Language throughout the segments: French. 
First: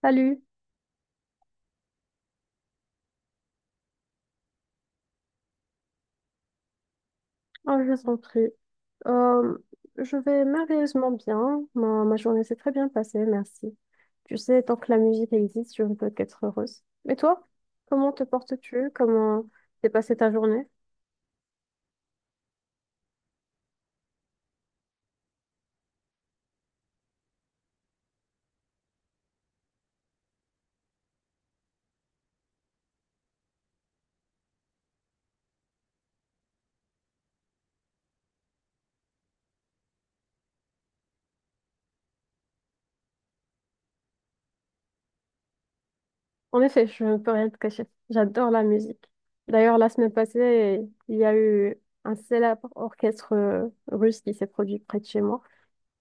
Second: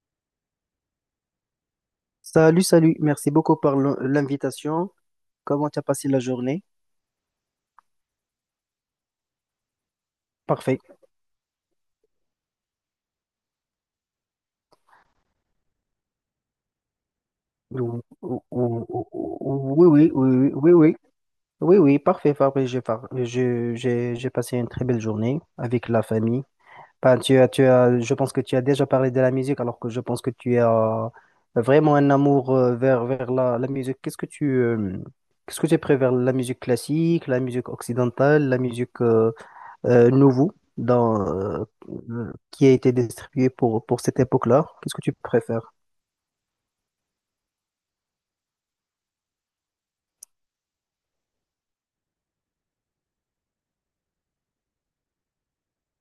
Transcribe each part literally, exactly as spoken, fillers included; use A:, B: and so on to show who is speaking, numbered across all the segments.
A: Salut.
B: Salut, salut. Merci beaucoup pour l'in- l'invitation. Comment tu as passé la journée?
A: Oh, je t'en prie. Euh, je vais
B: Parfait.
A: merveilleusement bien. Ma, ma journée s'est très bien passée, merci. Tu sais, tant que la musique existe, je ne peux qu'être heureuse. Et toi,
B: Ou-
A: comment te
B: ou- ou-
A: portes-tu?
B: ou-
A: Comment
B: ou- Oui,
A: t'es
B: oui,
A: passée ta
B: oui, oui,
A: journée?
B: oui, oui, oui, oui, parfait, parfait. J'ai par- je- j'ai j'ai passé une très belle journée avec la famille. Ben, tu as, tu as, je pense que tu as déjà parlé de la musique, alors que je pense que tu as vraiment un amour euh, vers, vers la, la musique. Qu'est-ce que tu, euh, qu'est-ce que tu préfères? La musique classique, la musique occidentale, la musique euh, euh, nouveau dans, euh, qui a été distribué pour, pour cette époque-là. Qu'est-ce que tu préfères?
A: En effet, je ne peux rien te cacher. J'adore la musique. D'ailleurs, la semaine passée, il y a eu un célèbre orchestre euh, russe qui s'est produit près de chez moi.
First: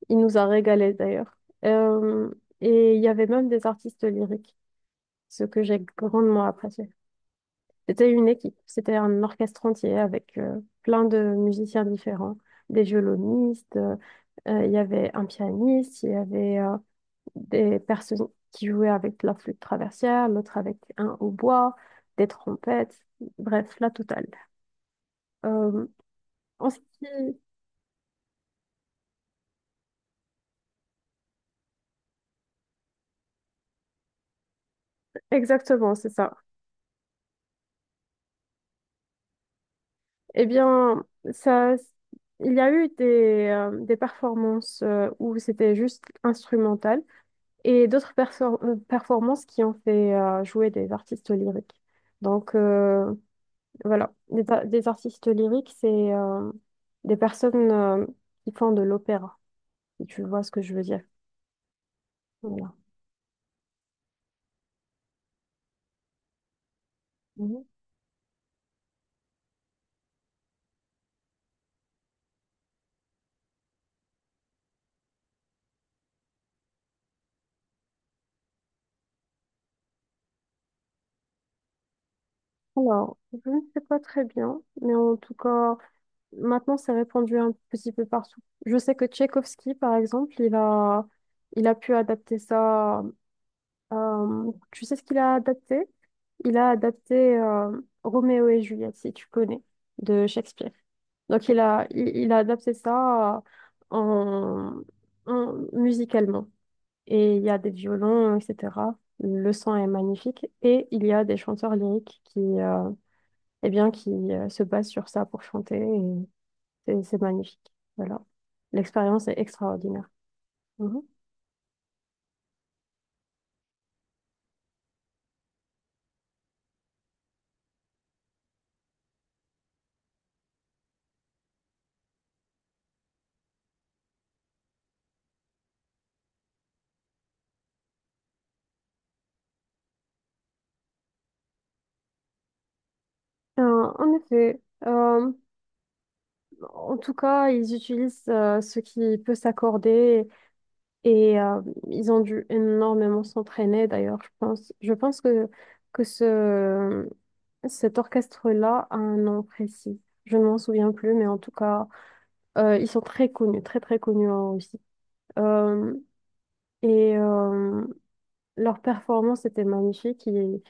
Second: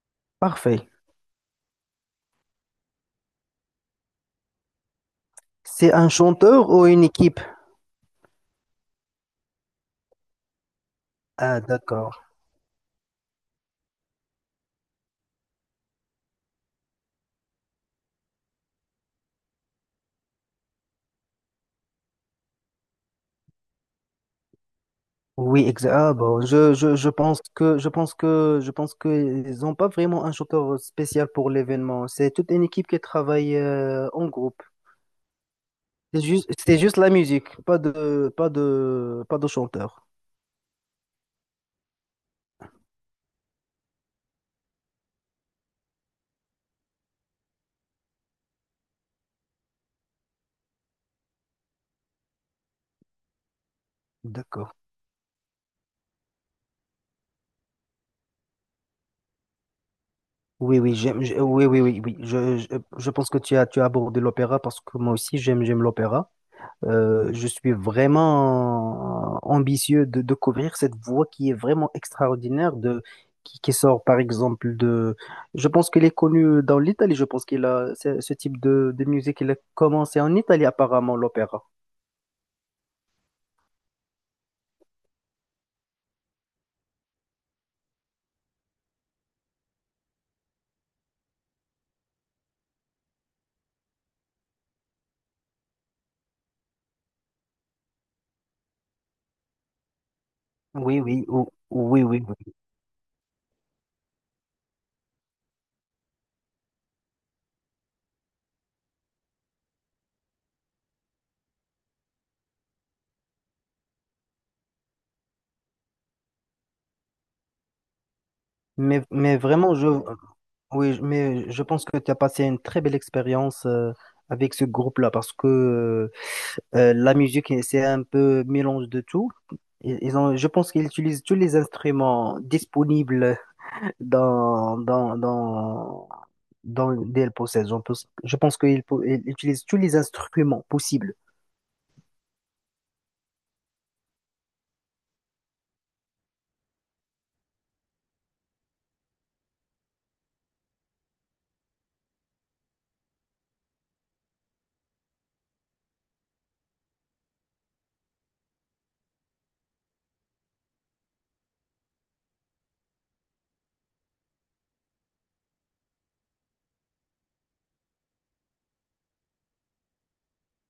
A: Il nous a
B: Parfait.
A: régalés d'ailleurs. Euh, et il y avait même des artistes lyriques, ce que j'ai
B: C'est un
A: grandement
B: chanteur ou
A: apprécié.
B: une équipe?
A: C'était une équipe, c'était un orchestre entier avec euh, plein de
B: Ah,
A: musiciens
B: d'accord.
A: différents, des violonistes, euh, euh, il y avait un pianiste, il y avait euh, des personnes qui jouaient avec la flûte traversière, l'autre avec un hautbois, des trompettes, bref, la totale.
B: Oui,
A: Euh,
B: exact. Ah, bon,
A: en
B: je,
A: ce
B: je,
A: qui-
B: je pense que je pense que je pense que ils n'ont pas vraiment un chanteur spécial pour l'événement. C'est toute une équipe qui travaille euh, en groupe.
A: Exactement, c'est
B: C'est
A: ça.
B: juste, c'est juste la musique, pas de pas de pas de chanteur.
A: Eh bien, ça, il y a eu des, euh, des performances euh, où c'était juste instrumental. Et d'autres perfor- euh, performances qui ont fait euh, jouer des artistes lyriques. Donc euh, voilà, des, a-
B: D'accord.
A: des artistes lyriques, c'est euh, des personnes euh, qui font de l'opéra, si tu vois ce que je
B: Oui,
A: veux
B: oui,
A: dire.
B: j'aime, j'ai- oui, oui, oui, oui. Je, je,
A: Voilà.
B: je pense que tu as tu as abordé l'opéra parce que moi aussi j'aime j'aime l'opéra. Euh, je
A: Mhm.
B: suis vraiment ambitieux de, de couvrir cette voie qui est vraiment extraordinaire, de, qui, qui sort par exemple de. Je pense qu'elle est connue dans l'Italie, je pense qu'il a ce, ce type de, de musique, il a commencé en Italie apparemment, l'opéra.
A: Alors, je ne sais pas très bien, mais en tout cas, maintenant, c'est répandu un petit peu partout. Je sais que Tchaïkovski, par exemple, il a, il a pu adapter ça. Euh, tu sais ce qu'il a adapté? Il a adapté euh, Roméo et Juliette, si tu connais, de Shakespeare.
B: Oui, oui,
A: Donc
B: ou-
A: il a,
B: oui,
A: il,
B: oui,
A: il a
B: oui.
A: adapté ça euh, en, en- musicalement. Et il y a des violons, et cetera. Le son est magnifique. Et il y a des chanteurs lyriques qui, euh, eh bien, qui euh, se basent sur ça pour chanter. Et c'est c'est magnifique. Voilà.
B: Mais,
A: L'expérience
B: mais
A: est
B: vraiment, je,
A: extraordinaire.
B: oui,
A: Mhm.
B: mais je pense que tu as passé une très belle expérience euh, avec ce groupe-là parce que Euh, la musique, c'est un peu mélange de tout. Ils ils ont, je pense qu'ils utilisent tous les instruments disponibles dans, dans, dans, dans D L Process. Je pense, je pense qu'ils pou- ils utilisent tous les instruments possibles.
A: Euh, en effet, euh, en tout cas, ils utilisent euh, ce qui peut s'accorder et euh, ils ont dû énormément s'entraîner. D'ailleurs, je pense, je pense que, que ce, cet orchestre-là a un nom précis. Je ne m'en souviens plus, mais en tout cas, euh, ils sont très connus, très très connus en Russie. Euh, et euh, leur performance était magnifique. Et,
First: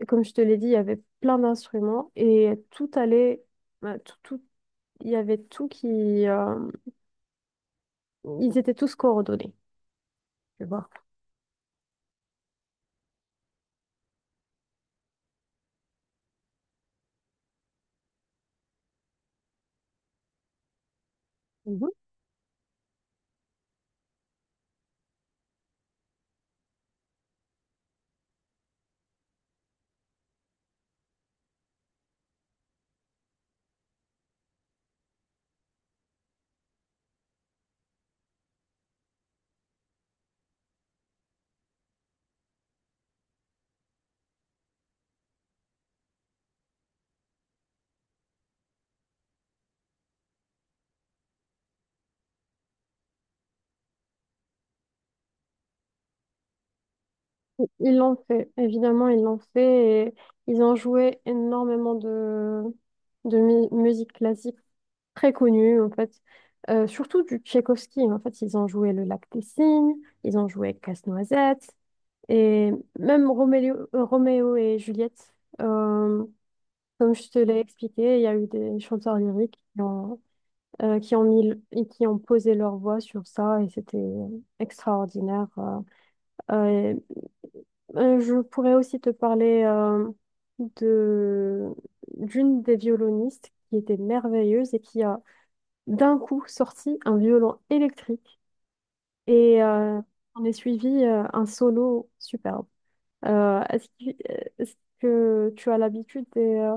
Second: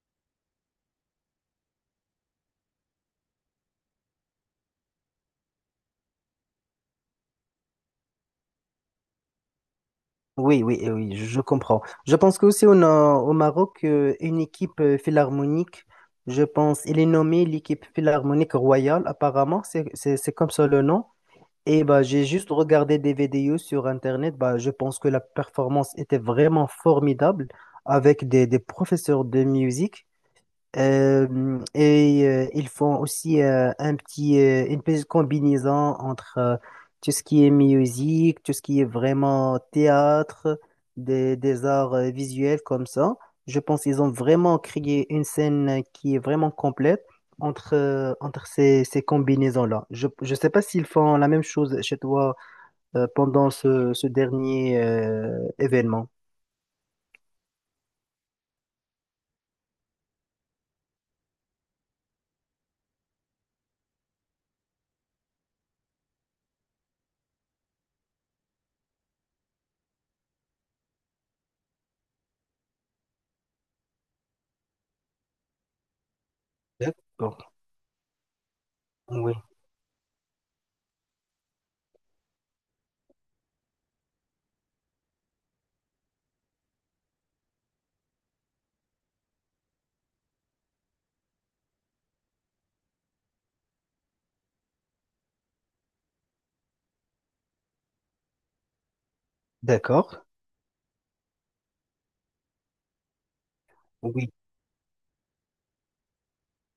A: et comme je te l'ai dit, il y avait plein d'instruments et tout allait, bah, tout, tout- il y avait tout qui, euh, ils étaient tous coordonnés,
B: Oui,
A: tu
B: oui,
A: vois.
B: eh oui, je comprends. Je pense qu'aussi on a au Maroc euh, une équipe euh, philharmonique. Je pense, elle est nommée l'équipe philharmonique royale, apparemment, c'est c'est- c'est comme ça le nom. Et
A: Mhm.
B: bah, j'ai juste regardé des vidéos sur Internet. Bah, je pense que la performance était vraiment formidable avec des, des professeurs de musique. Euh, et euh, ils font aussi euh, un petit, euh, une petite combinaison entre euh, tout ce qui est musique, tout ce qui est vraiment théâtre, des, des arts euh, visuels comme ça. Je pense qu'ils ont vraiment créé une scène qui est vraiment complète entre, euh, entre ces, ces combinaisons-là. Je ne sais pas s'ils font la même chose chez toi euh, pendant ce, ce dernier euh, événement.
A: Ils l'ont fait, évidemment, ils l'ont fait et ils ont joué énormément de, de mu- musique classique très connue, en fait. Euh, surtout du Tchaïkovski, en fait, ils ont joué Le Lac des Cygnes, ils ont joué Casse-Noisette et même Roméo, euh, Roméo et Juliette. Euh, Comme je te
B: D'accord.
A: l'ai expliqué, il y a eu des chanteurs
B: Oui.
A: lyriques qui ont, euh, qui ont mis, le- et qui ont posé leur voix sur ça et c'était extraordinaire. euh, Euh, euh, je pourrais aussi te parler euh, de d'une des violonistes qui était merveilleuse et qui a d'un coup sorti un violon électrique et euh,
B: D'accord.
A: on est suivi euh, un solo superbe. Euh, est-ce que,
B: Oui.
A: est-ce que tu as l'habitude des, euh,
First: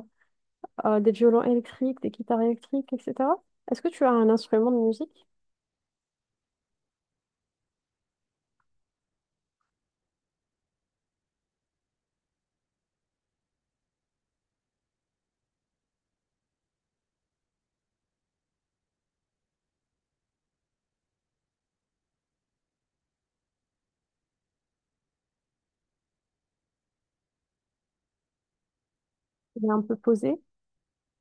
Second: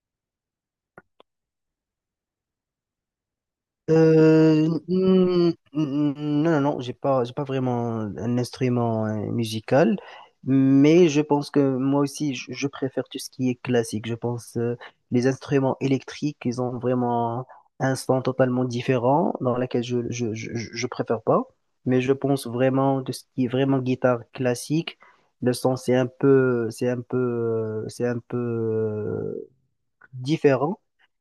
A: euh, des violons électriques, des guitares électriques, et cetera. Est-ce que tu as un
B: Euh,
A: instrument de musique
B: n- n- non, non, non, j'ai pas, j'ai pas vraiment un instrument euh, musical, mais je pense que moi aussi, je, je préfère tout ce qui est classique. Je pense euh, les instruments électriques, ils ont vraiment un son totalement différent dans lequel je, je, je, je je préfère pas. Mais je pense vraiment de ce qui est vraiment guitare classique, le son c'est un peu, c'est un peu, euh, c'est un peu euh,
A: qui est un peu posé?
B: différent.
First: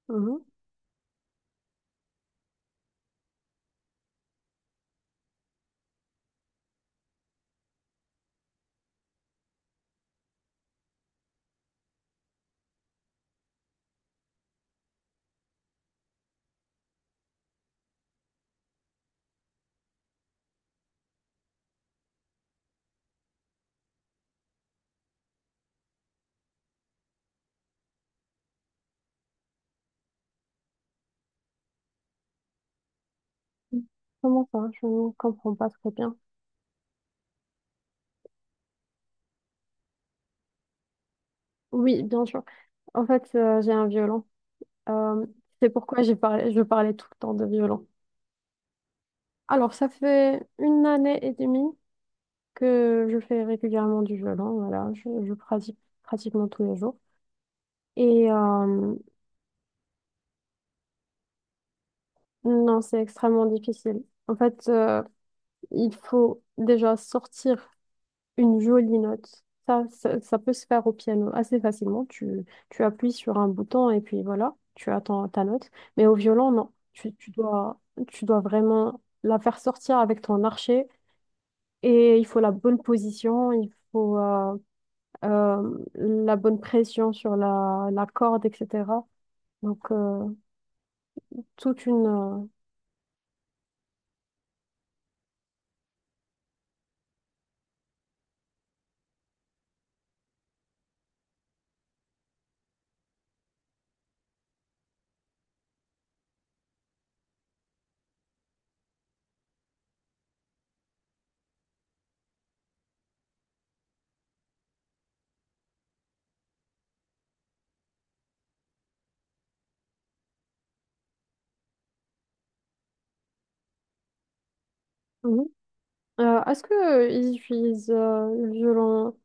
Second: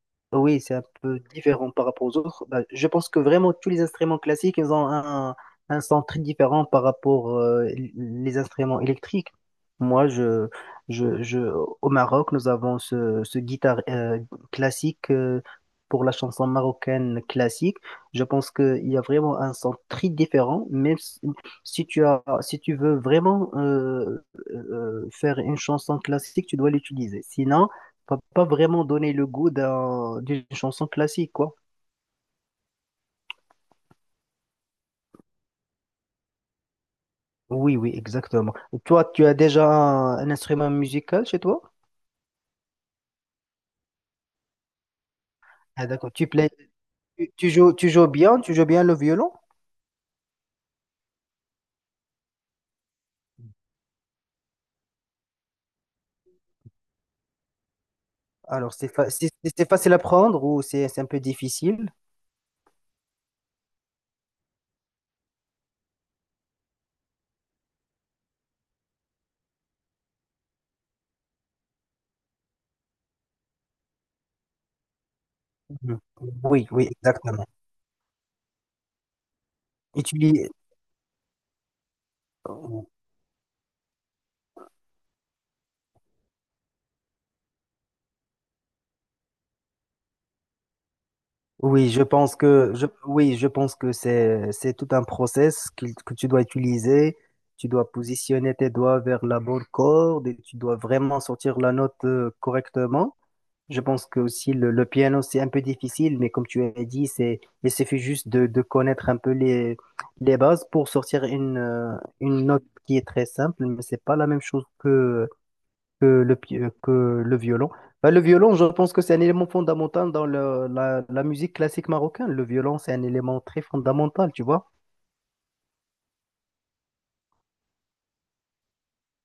A: Mhm.
B: Oui, c'est un peu différent par rapport aux autres. Bah, je pense que vraiment tous les instruments classiques, ils ont un, un son très différent par rapport euh, les instruments électriques. Moi, je, je, je, au Maroc, nous avons ce, ce guitare euh, classique euh, pour la chanson marocaine classique. Je pense qu'il y a vraiment un son très différent, même si, si tu as, si tu veux vraiment euh, euh, faire une chanson classique, tu dois l'utiliser. Sinon, va pas vraiment donner le goût d'un- d'une chanson classique, quoi.
A: Comment ça? Je ne comprends pas très bien.
B: Oui, oui, exactement. Toi, tu as déjà un, un instrument musical chez toi?
A: Oui, bien sûr. En fait, euh, j'ai un violon. Euh, c'est
B: Ah,
A: pourquoi
B: d'accord.
A: j'ai
B: Tu plais,
A: parlé, je parlais tout le
B: tu,
A: temps de
B: tu joues,
A: violon.
B: tu joues bien, tu joues bien le violon?
A: Alors, ça fait une année et demie que je fais régulièrement du violon. Voilà, je, je pratique pratiquement tous les jours. Et
B: Alors, c'est
A: euh,
B: fa- c'est c'est- c'est facile à prendre ou c'est c'est un peu difficile?
A: non, c'est extrêmement difficile. En fait, euh, il faut déjà sortir une jolie note. Ça, ça, ça peut se faire au piano assez facilement. Tu, tu appuies sur un bouton et puis voilà, tu attends ta note.
B: Mhm.
A: Mais au violon,
B: Oui,
A: non.
B: oui,
A: Tu, tu
B: exactement.
A: dois, tu dois vraiment la faire sortir
B: Et tu
A: avec ton
B: y-
A: archet et il faut la bonne position, il faut euh, euh, la bonne pression sur la, la corde, et cetera. Donc, euh, toute
B: Oui, je
A: une...
B: pense
A: euh,
B: que je, oui, je pense que c'est c'est tout un process qu'il- que, tu dois utiliser. Tu dois positionner tes doigts vers la bonne corde et tu dois vraiment sortir la note euh, correctement. Je pense que aussi le, le piano c'est un peu difficile, mais comme tu as dit, c'est il suffit juste de, de connaître un peu les les bases pour sortir une euh, une note qui est très simple, mais c'est pas la même chose que que le, pi- euh, que le violon. Bah, le violon, je pense que c'est un élément fondamental dans le- la, la musique classique marocaine. Le violon, c'est un élément très fondamental, tu vois.
A: mhm. Euh, est-ce qu'ils utilisent euh, le violon?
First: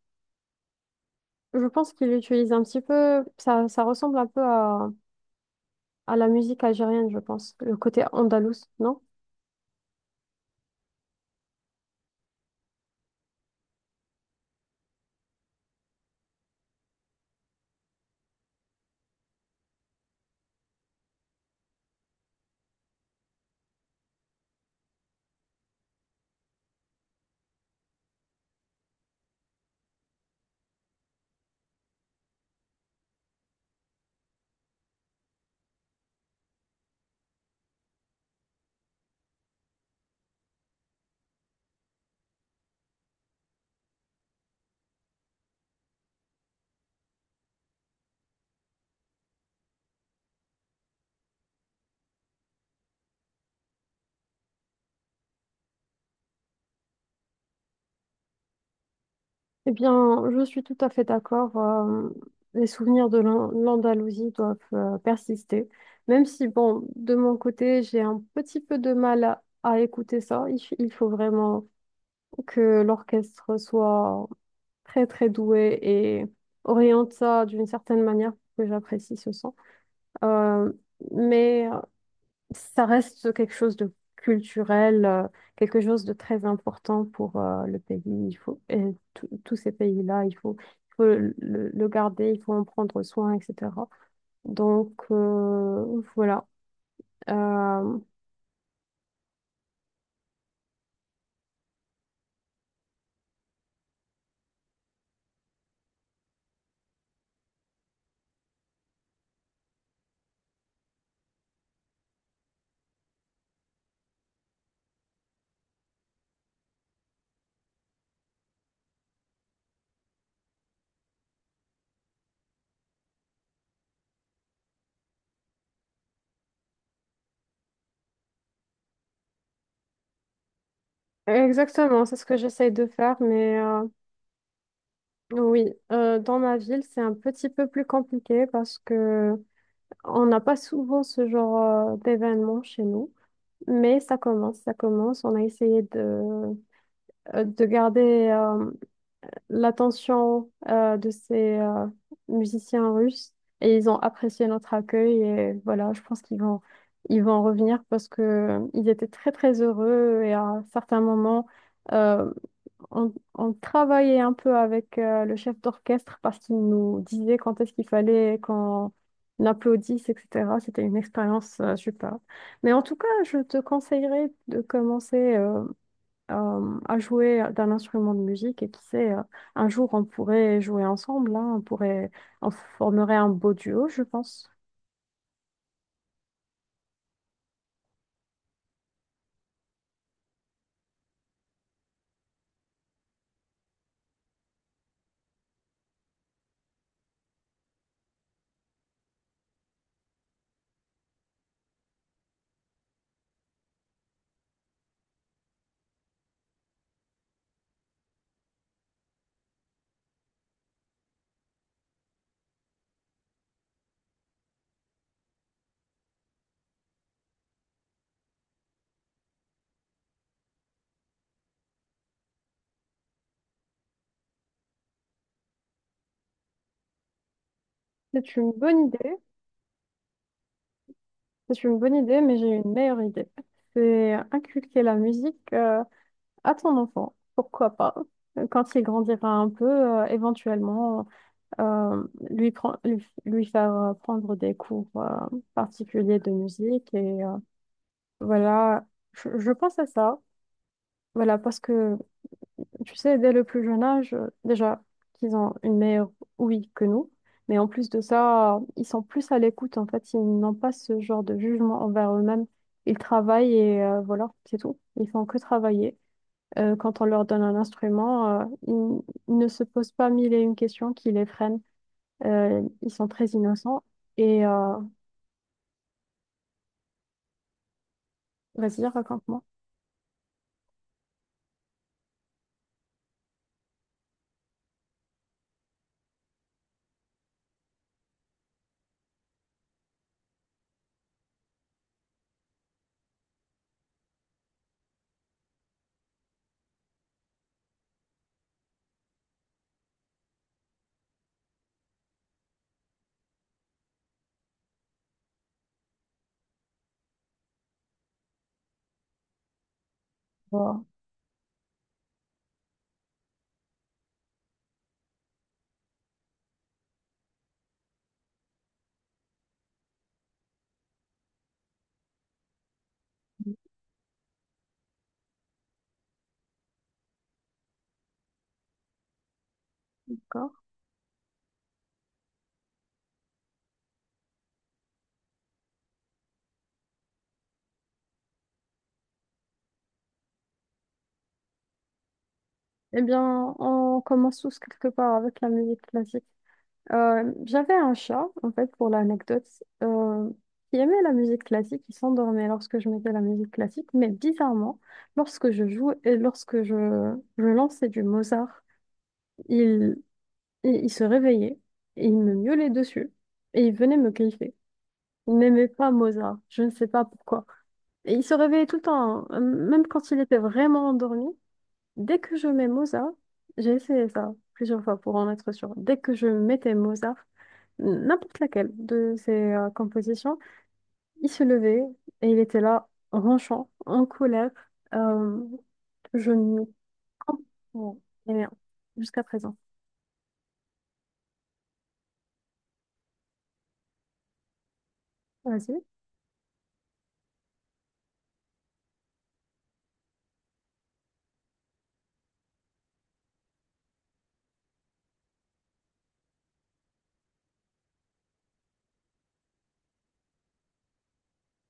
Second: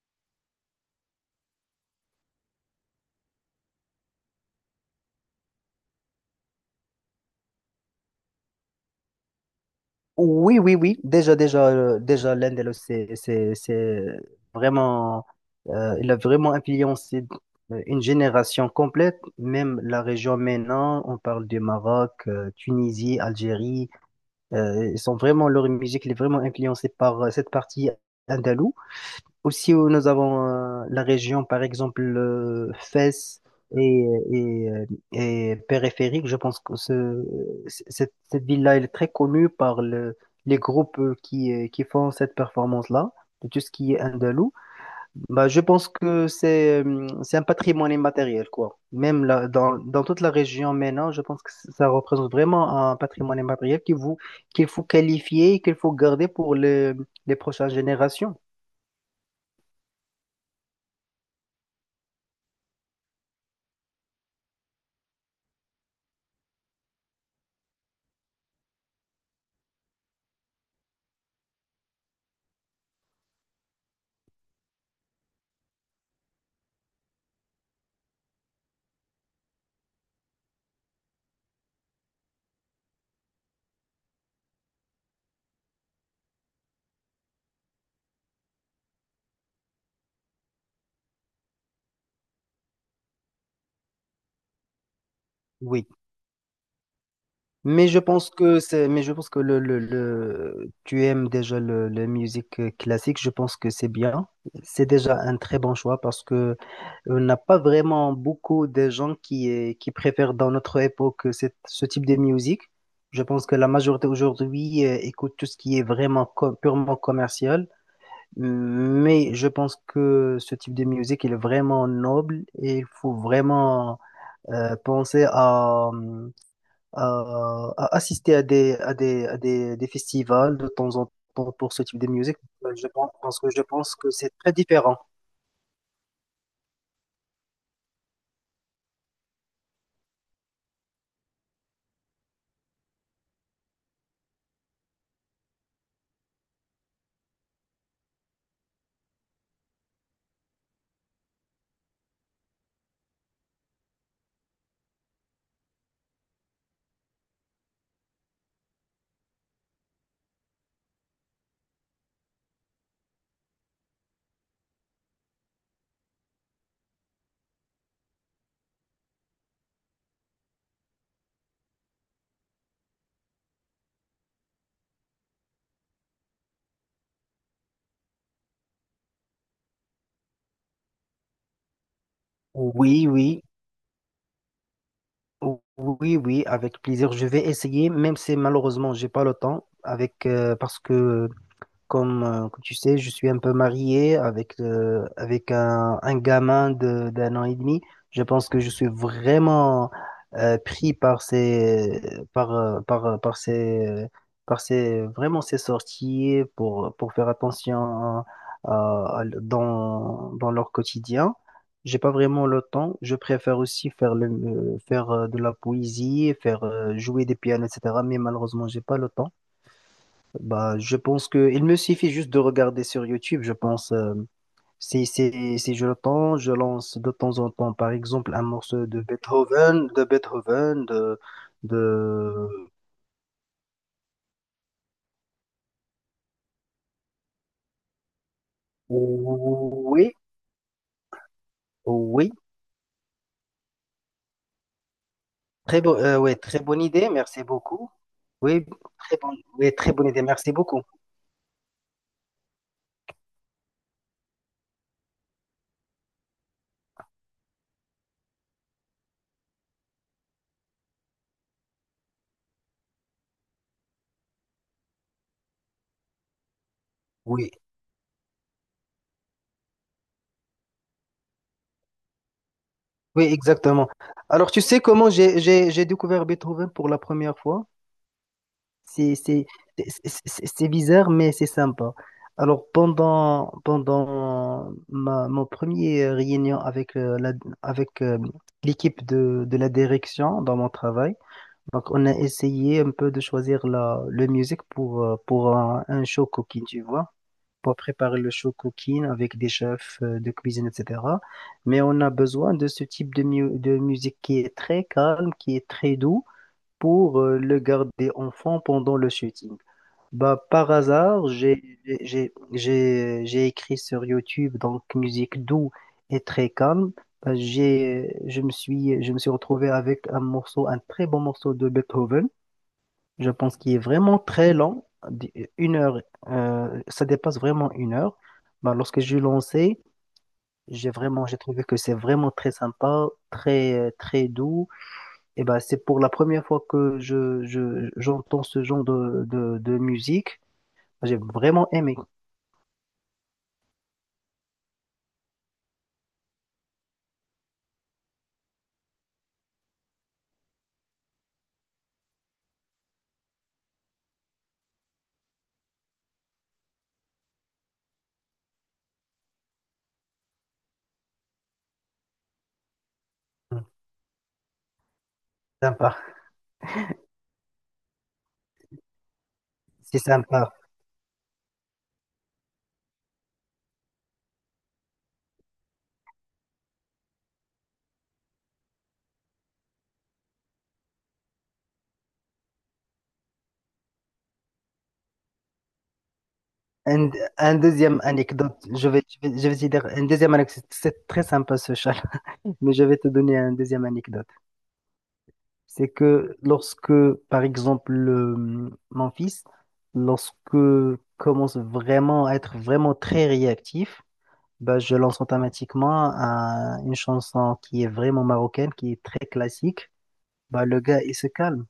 A: Je pense qu'ils l'utilisent un petit peu, ça, ça ressemble un peu à à la musique algérienne, je pense, le côté andalous, non?
B: Oui, oui, oui. Déjà, déjà, euh, déjà, l'Indel, c'est, c'est, c'est vraiment, euh, il a vraiment influencé euh, une génération complète, même la région maintenant. On parle du Maroc, euh, Tunisie, Algérie. euh, ils sont vraiment, leur musique, elle est vraiment influencée par euh, cette partie andalouse. Aussi, où nous avons euh, la région, par exemple, euh, Fès et, et, euh, et périphérique. Je pense que ce, c- cette, cette ville-là, elle est très connue par le, les groupes euh, qui, euh, qui font cette performance-là, de tout ce qui est andalou. Bah, je pense que c'est euh, c'est un patrimoine immatériel, quoi. Même là, dans, dans toute la région maintenant, je pense que ça représente vraiment un patrimoine immatériel qu'il vous, qu'il faut qualifier et qu'il faut garder pour les, les prochaines générations.
A: Eh bien, je suis tout à fait d'accord. Euh, les souvenirs de l'An- l'Andalousie doivent euh, persister. Même si, bon, de mon côté, j'ai un petit peu de mal à, à écouter ça. Il, f- il faut vraiment que l'orchestre soit très, très doué et oriente ça d'une certaine manière pour que j'apprécie ce son. Euh, mais ça reste quelque chose de culturel, euh, quelque chose de très important pour euh, le pays. Il faut, et tous tous ces pays-là, il faut, il faut le, le garder, il faut en prendre soin, et cetera. Donc,
B: Oui.
A: euh, voilà.
B: Mais je
A: Euh,
B: pense que c'est, mais je pense que le, le, le- tu aimes déjà le, la musique euh, classique. Je pense que c'est bien. C'est déjà un très bon choix parce que euh, on n'a pas vraiment beaucoup de gens qui, eh, qui préfèrent dans notre époque cette, ce type de musique. Je pense que la majorité aujourd'hui eh, écoute tout ce qui est vraiment co- purement commercial. Mais je pense que ce type de musique il est vraiment noble et il faut vraiment euh, penser à à, à assister à des, à des, à des, des festivals de temps en temps pour ce type
A: Exactement,
B: de
A: c'est ce que
B: musique,
A: j'essaye
B: euh,
A: de
B: je pense,
A: faire,
B: parce que
A: mais
B: je
A: euh,
B: pense que c'est très différent.
A: oui, euh, dans ma ville, c'est un petit peu plus compliqué parce que on n'a pas souvent ce genre euh, d'événement chez nous. Mais ça commence, ça commence. On a essayé de, euh, de garder euh, l'attention euh, de ces euh, musiciens russes et ils ont apprécié notre accueil et voilà, je pense qu'ils vont ils vont revenir parce que euh, ils étaient très très heureux et à certains moments euh, on, on travaillait un peu avec euh, le chef d'orchestre parce qu'il nous disait quand est-ce qu'il fallait qu'on applaudisse, et cetera. C'était une expérience euh, super. Mais en tout cas, je te conseillerais de commencer, euh, euh, à jouer d'un instrument de musique et qui sait, euh, un jour on pourrait jouer ensemble, hein, on pourrait, on
B: Oui,
A: formerait un
B: oui,
A: beau duo, je pense.
B: oui, oui, avec plaisir. Je vais essayer, même si malheureusement, j'ai pas le temps, avec, euh, parce que Comme, euh, comme tu sais, je suis un peu marié avec, euh, avec un, un gamin de, d'un an et demi. Je pense que je suis vraiment euh, pris par ces, par, euh, par, euh, par ces, par ces, vraiment ces sorties pour, pour faire attention à- à- dans, dans leur quotidien. J'ai pas vraiment le temps. Je préfère aussi faire le, euh, faire euh, de la poésie, faire euh, jouer des pianos, et cetera. Mais malheureusement, j'ai pas le temps. Bah, je pense que il me suffit juste de regarder sur YouTube, je pense. euh, si, si, si, je l'entends, je lance de temps en temps, par exemple,
A: C'est
B: un
A: une bonne
B: morceau de
A: idée,
B: Beethoven, de Beethoven, de,
A: c'est une bonne idée, mais j'ai
B: de...
A: une meilleure idée. C'est inculquer la musique euh, à ton enfant, pourquoi pas. Quand il grandira un peu, euh,
B: Oui,
A: éventuellement, euh,
B: oui.
A: lui, pren- lui, lui faire euh, prendre des cours euh,
B: Très bon, euh,
A: particuliers de
B: ouais, très bonne
A: musique.
B: idée,
A: Et euh,
B: merci beaucoup. Oui,
A: voilà,
B: très bon,
A: je, je
B: oui,
A: pense à
B: très bonne
A: ça.
B: idée, merci beaucoup.
A: Voilà, parce que tu sais, dès le plus jeune âge, euh, déjà, qu'ils ont une meilleure ouïe que nous, mais en plus de ça, ils sont plus à l'écoute, en fait, ils n'ont pas ce genre de jugement envers eux-mêmes. Ils travaillent et euh, voilà, c'est tout. Ils font que travailler. Euh, quand on leur donne
B: Oui,
A: un instrument, euh, ils, ils ne se posent pas mille et une questions qui les freinent. Euh, ils sont
B: oui,
A: très innocents.
B: exactement.
A: Et
B: Alors, tu
A: euh,
B: sais comment j'ai, j'ai, j'ai découvert Beethoven pour la première fois?
A: vas-y,
B: C'est
A: raconte-moi.
B: c'est- c'est- c'est- c'est bizarre, mais c'est sympa. Alors, pendant, pendant ma, mon premier euh, réunion avec, euh, la, avec euh, l'équipe de, de la direction dans mon travail, donc on a essayé un peu de choisir la, le musique pour, euh, pour un, un show cooking, tu vois, pour préparer le show cooking avec des chefs euh, de cuisine, et cetera. Mais on a besoin de ce type de, mu- de musique qui est très calme, qui est très doux pour euh, le garder en fond pendant le shooting. Bah, par
A: Voilà.
B: hasard, j'ai j'ai j'ai j'ai écrit sur YouTube donc musique doux et très calme. Bah, j'ai je me suis je me suis retrouvé avec un morceau un très bon morceau de Beethoven. Je pense qu'il est vraiment très lent, une heure euh, ça dépasse vraiment une heure. Bah, lorsque j'ai lancé,
A: D'accord.
B: j'ai vraiment j'ai trouvé que c'est vraiment très sympa, très très doux. Et bah, c'est pour la première fois que je je j'entends ce genre de de, de musique. J'ai vraiment aimé.
A: Eh bien, on commence tous quelque part avec la musique classique. Euh, j'avais un chat, en fait, pour l'anecdote, euh, qui aimait la musique classique, il s'endormait lorsque je mettais la musique classique, mais bizarrement, lorsque je jouais et lorsque je, je lançais du Mozart, il, il, il se réveillait et il me miaulait dessus
B: Hmm.
A: et il venait me griffer. Il n'aimait pas
B: Sympa,
A: Mozart, je ne sais pas pourquoi. Et il se réveillait tout le temps, hein, même
B: c'est
A: quand il était
B: sympa.
A: vraiment endormi. Dès que je mets Mozart, j'ai essayé ça plusieurs fois pour en être sûre. Dès que je mettais Mozart, n'importe laquelle de ses euh, compositions, il se levait et il était là, ronchant, en colère. Euh, je ne
B: Un, un
A: comprends
B: deuxième
A: rien
B: anecdote, je vais,
A: jusqu'à
B: je vais, je
A: présent.
B: vais te dire une deuxième anecdote, c'est très sympa ce chat, mais je vais te donner une deuxième anecdote.
A: Vas-y.
B: C'est que lorsque, par exemple, le- mon fils, lorsque commence vraiment à être vraiment très réactif, bah, je lance automatiquement un- une chanson qui est vraiment marocaine, qui est très classique. Bah, le gars, il se calme.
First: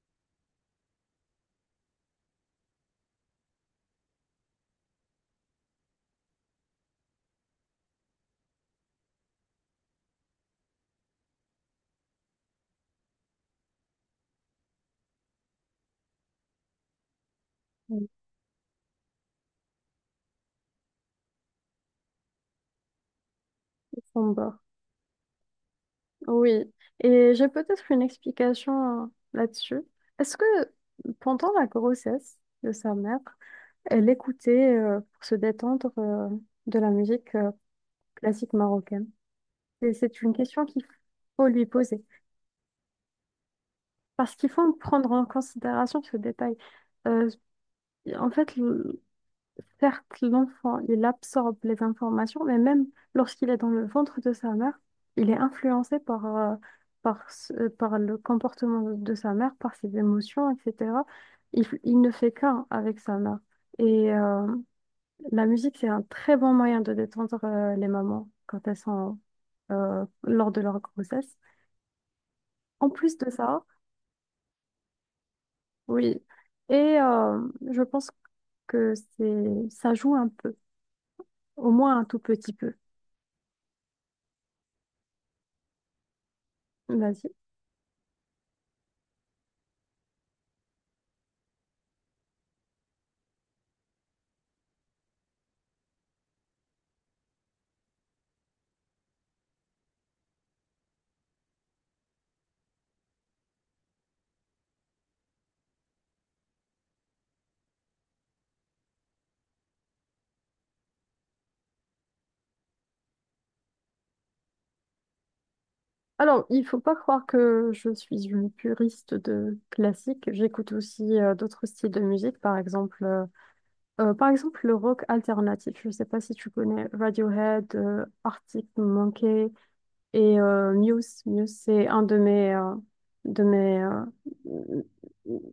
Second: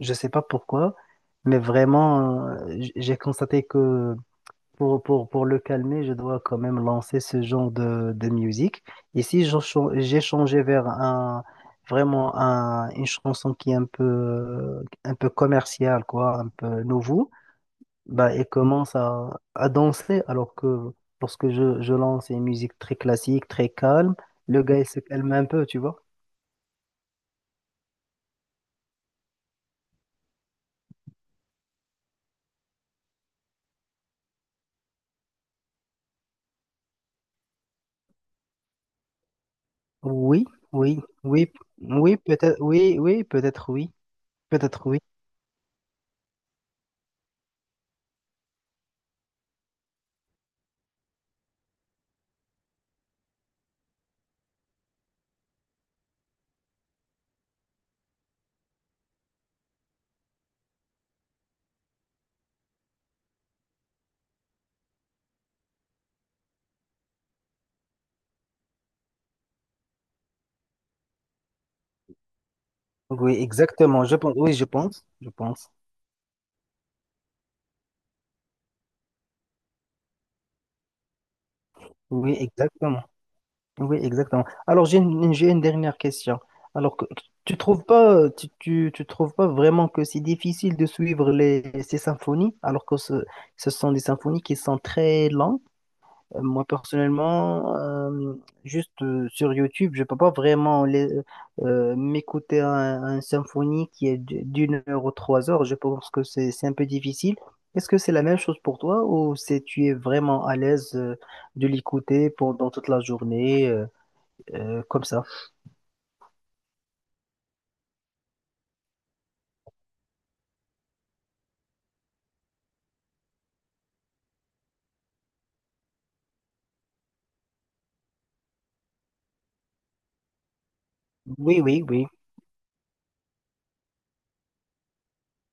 B: Je sais pas pourquoi, mais vraiment, euh, j- j'ai constaté que Pour, pour, pour le calmer, je dois quand même lancer ce genre de, de musique. Et si je cha- j'ai changé vers un, vraiment un, une chanson qui est un peu, un peu commerciale, quoi, un peu nouveau,
A: Oui.
B: bah, elle commence à, à danser. Alors que lorsque je, je lance une musique très classique, très calme,
A: Sombre.
B: le gars, il se calme un peu, tu vois.
A: Oui. Et j'ai peut-être une explication euh, là-dessus. Est-ce que pendant la grossesse de sa mère, elle écoutait euh, pour se détendre euh, de la musique euh, classique marocaine. Et c'est une
B: Oui,
A: question qu'il
B: oui,
A: faut
B: oui,
A: lui poser.
B: oui, peut-être, oui, oui, peut-être, oui,
A: Parce qu'il faut
B: peut-être, oui.
A: prendre en considération ce détail. Euh, En fait, le- certes, l'enfant, il absorbe les informations, mais même lorsqu'il est dans le ventre de sa mère, il est influencé par, euh, par, ce- euh, par le comportement de de sa mère, par ses émotions, et cetera. Il, il ne fait qu'un avec sa mère. Et euh, la musique, c'est un très bon moyen de détendre euh, les mamans quand elles sont euh, lors de leur grossesse. En plus de
B: Oui,
A: ça,
B: exactement, je pense, oui, je pense, je pense.
A: oui. Et euh, je pense que c'est ça joue un peu, au moins un tout
B: Oui,
A: petit peu.
B: exactement. Oui, exactement. Alors, j'ai une, j'ai une dernière question. Alors, que-
A: Vas-y.
B: tu trouves pas, tu, tu, tu trouves pas vraiment que c'est difficile de suivre les, ces symphonies, alors que ce, ce sont des symphonies qui sont très lentes. Euh, Moi, personnellement, euh, juste euh, sur YouTube, je peux pas vraiment les, euh, m'écouter un, un symphonie qui est d- d'une heure ou trois heures. Je pense que c'est, c'est un peu difficile. Est-ce que c'est la même chose pour toi ou c'est tu es vraiment à l'aise euh, de l'écouter pendant toute la journée? euh? euh, comme ça.
A: Alors, il faut pas croire que je suis une puriste de classique. J'écoute aussi euh, d'autres styles de musique, par exemple, euh, euh, par exemple le rock alternatif. Je sais pas si tu connais Radiohead, euh, Arctic Monkey. Et euh, Muse, Muse,
B: Oui, oui,
A: c'est un
B: oui,
A: de mes, euh, de mes, euh,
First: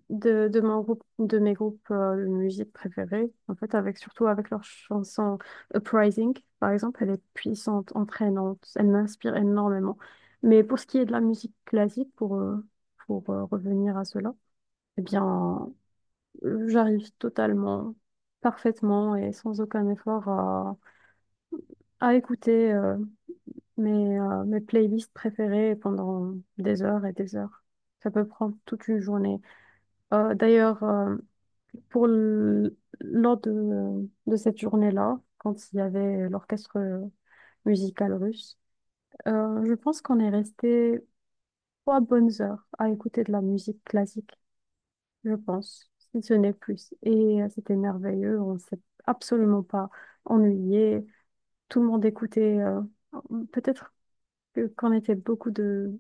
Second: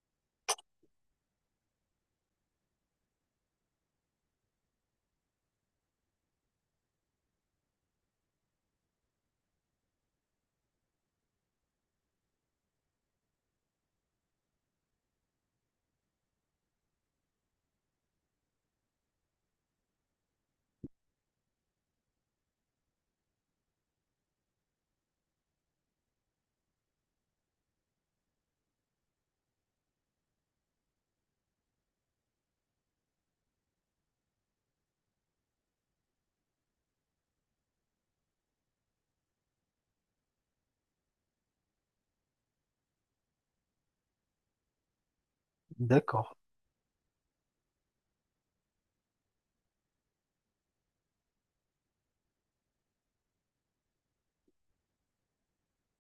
A: de, de mon groupe, de mes groupes euh, de musique préférés. En fait, avec surtout avec leur chanson Uprising, par exemple, elle est puissante, entraînante, elle m'inspire énormément. Mais pour ce qui est de la musique classique, pour euh, pour euh, revenir à cela, eh bien, euh, j'arrive totalement, parfaitement et sans aucun effort à à écouter euh, mes, euh, mes playlists préférées pendant des heures et des heures. Ça peut prendre toute une journée. Euh, d'ailleurs, euh, pour l- lors de, de cette journée-là, quand il y avait l'orchestre musical russe, euh, je pense qu'on est resté trois bonnes heures à écouter de la musique classique, je pense, si ce
B: d'accord.
A: n'est plus. Et euh, c'était merveilleux, on s'est absolument pas ennuyé. Tout le monde écoutait, euh, peut-être que- qu'on était beaucoup de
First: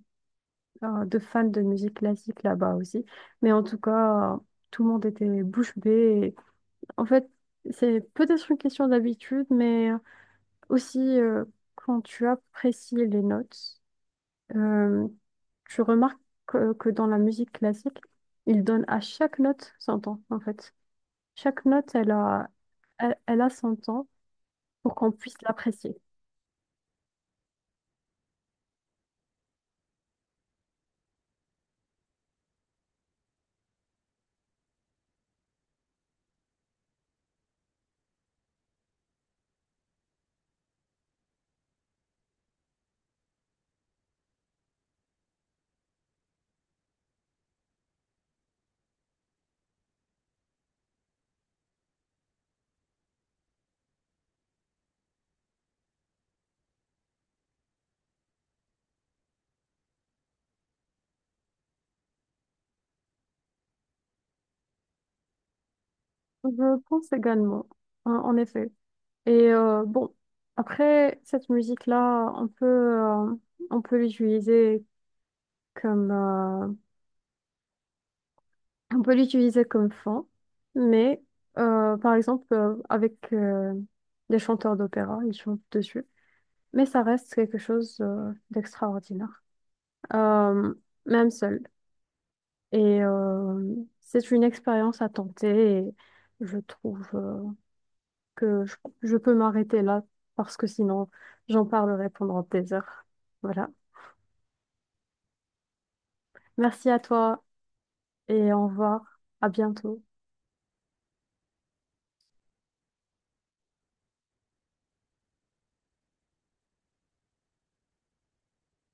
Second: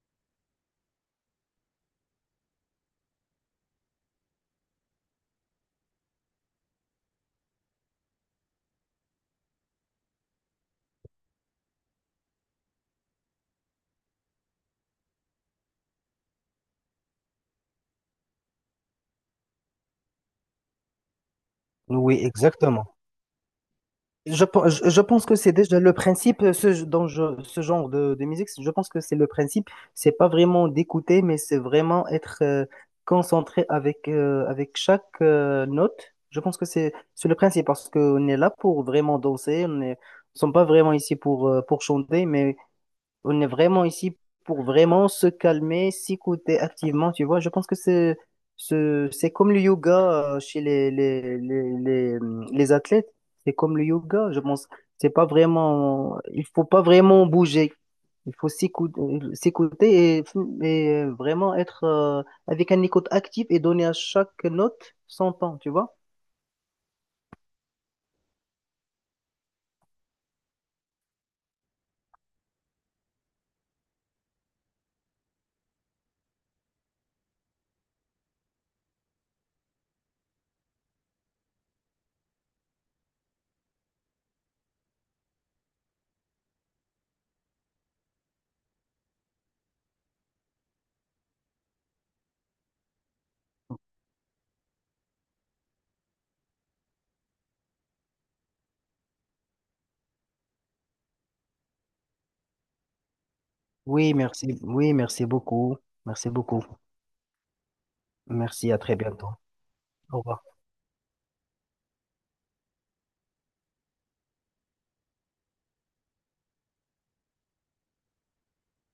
A: euh, de fans de musique classique là-bas aussi. Mais en tout cas, euh, tout le monde était bouche bée. Et en fait, c'est peut-être une question d'habitude, mais aussi euh, quand tu apprécies les notes, euh, tu remarques que, que dans la musique classique, ils donnent à chaque note son temps, en fait. Chaque note, elle
B: Oui,
A: a,
B: exactement.
A: elle, elle a son temps
B: Je, pe- je
A: pour
B: je
A: qu'on
B: pense que
A: puisse
B: c'est déjà le
A: l'apprécier.
B: principe, euh, ce, dans je- ce genre de, de musique, je pense que c'est le principe, c'est pas vraiment d'écouter, mais c'est vraiment être euh, concentré avec, euh, avec chaque euh, note. Je pense que c'est c'est le principe, parce qu'on est là pour vraiment danser, on est, nous sommes pas vraiment ici pour, euh, pour chanter, mais on est vraiment ici pour vraiment se calmer, s'écouter activement, tu vois. Je pense que c'est ce- c'est comme le yoga euh, chez les, les, les, les, hum, les athlètes. C'est comme le yoga, je pense. C'est pas vraiment, Il faut pas vraiment bouger. Il faut s'écouter, s'écouter et, et vraiment être euh, avec un écoute active et donner à chaque note son temps, tu vois.
A: Je pense également, en en effet. Et euh, bon, après cette musique-là, on peut, euh, on peut l'utiliser comme, euh, on peut l'utiliser comme fond, mais euh, par exemple euh, avec euh, des chanteurs d'opéra, ils chantent dessus, mais ça reste quelque chose euh, d'extraordinaire, Euh, même seul. Et euh, c'est une expérience à tenter et je trouve euh, que je, je peux m'arrêter là parce que sinon j'en parlerai pendant des heures. Voilà.
B: Oui, merci. Oui, merci beaucoup. Merci beaucoup.
A: Merci à toi et au
B: Merci, à très
A: revoir.
B: bientôt.
A: À bientôt.
B: Au revoir.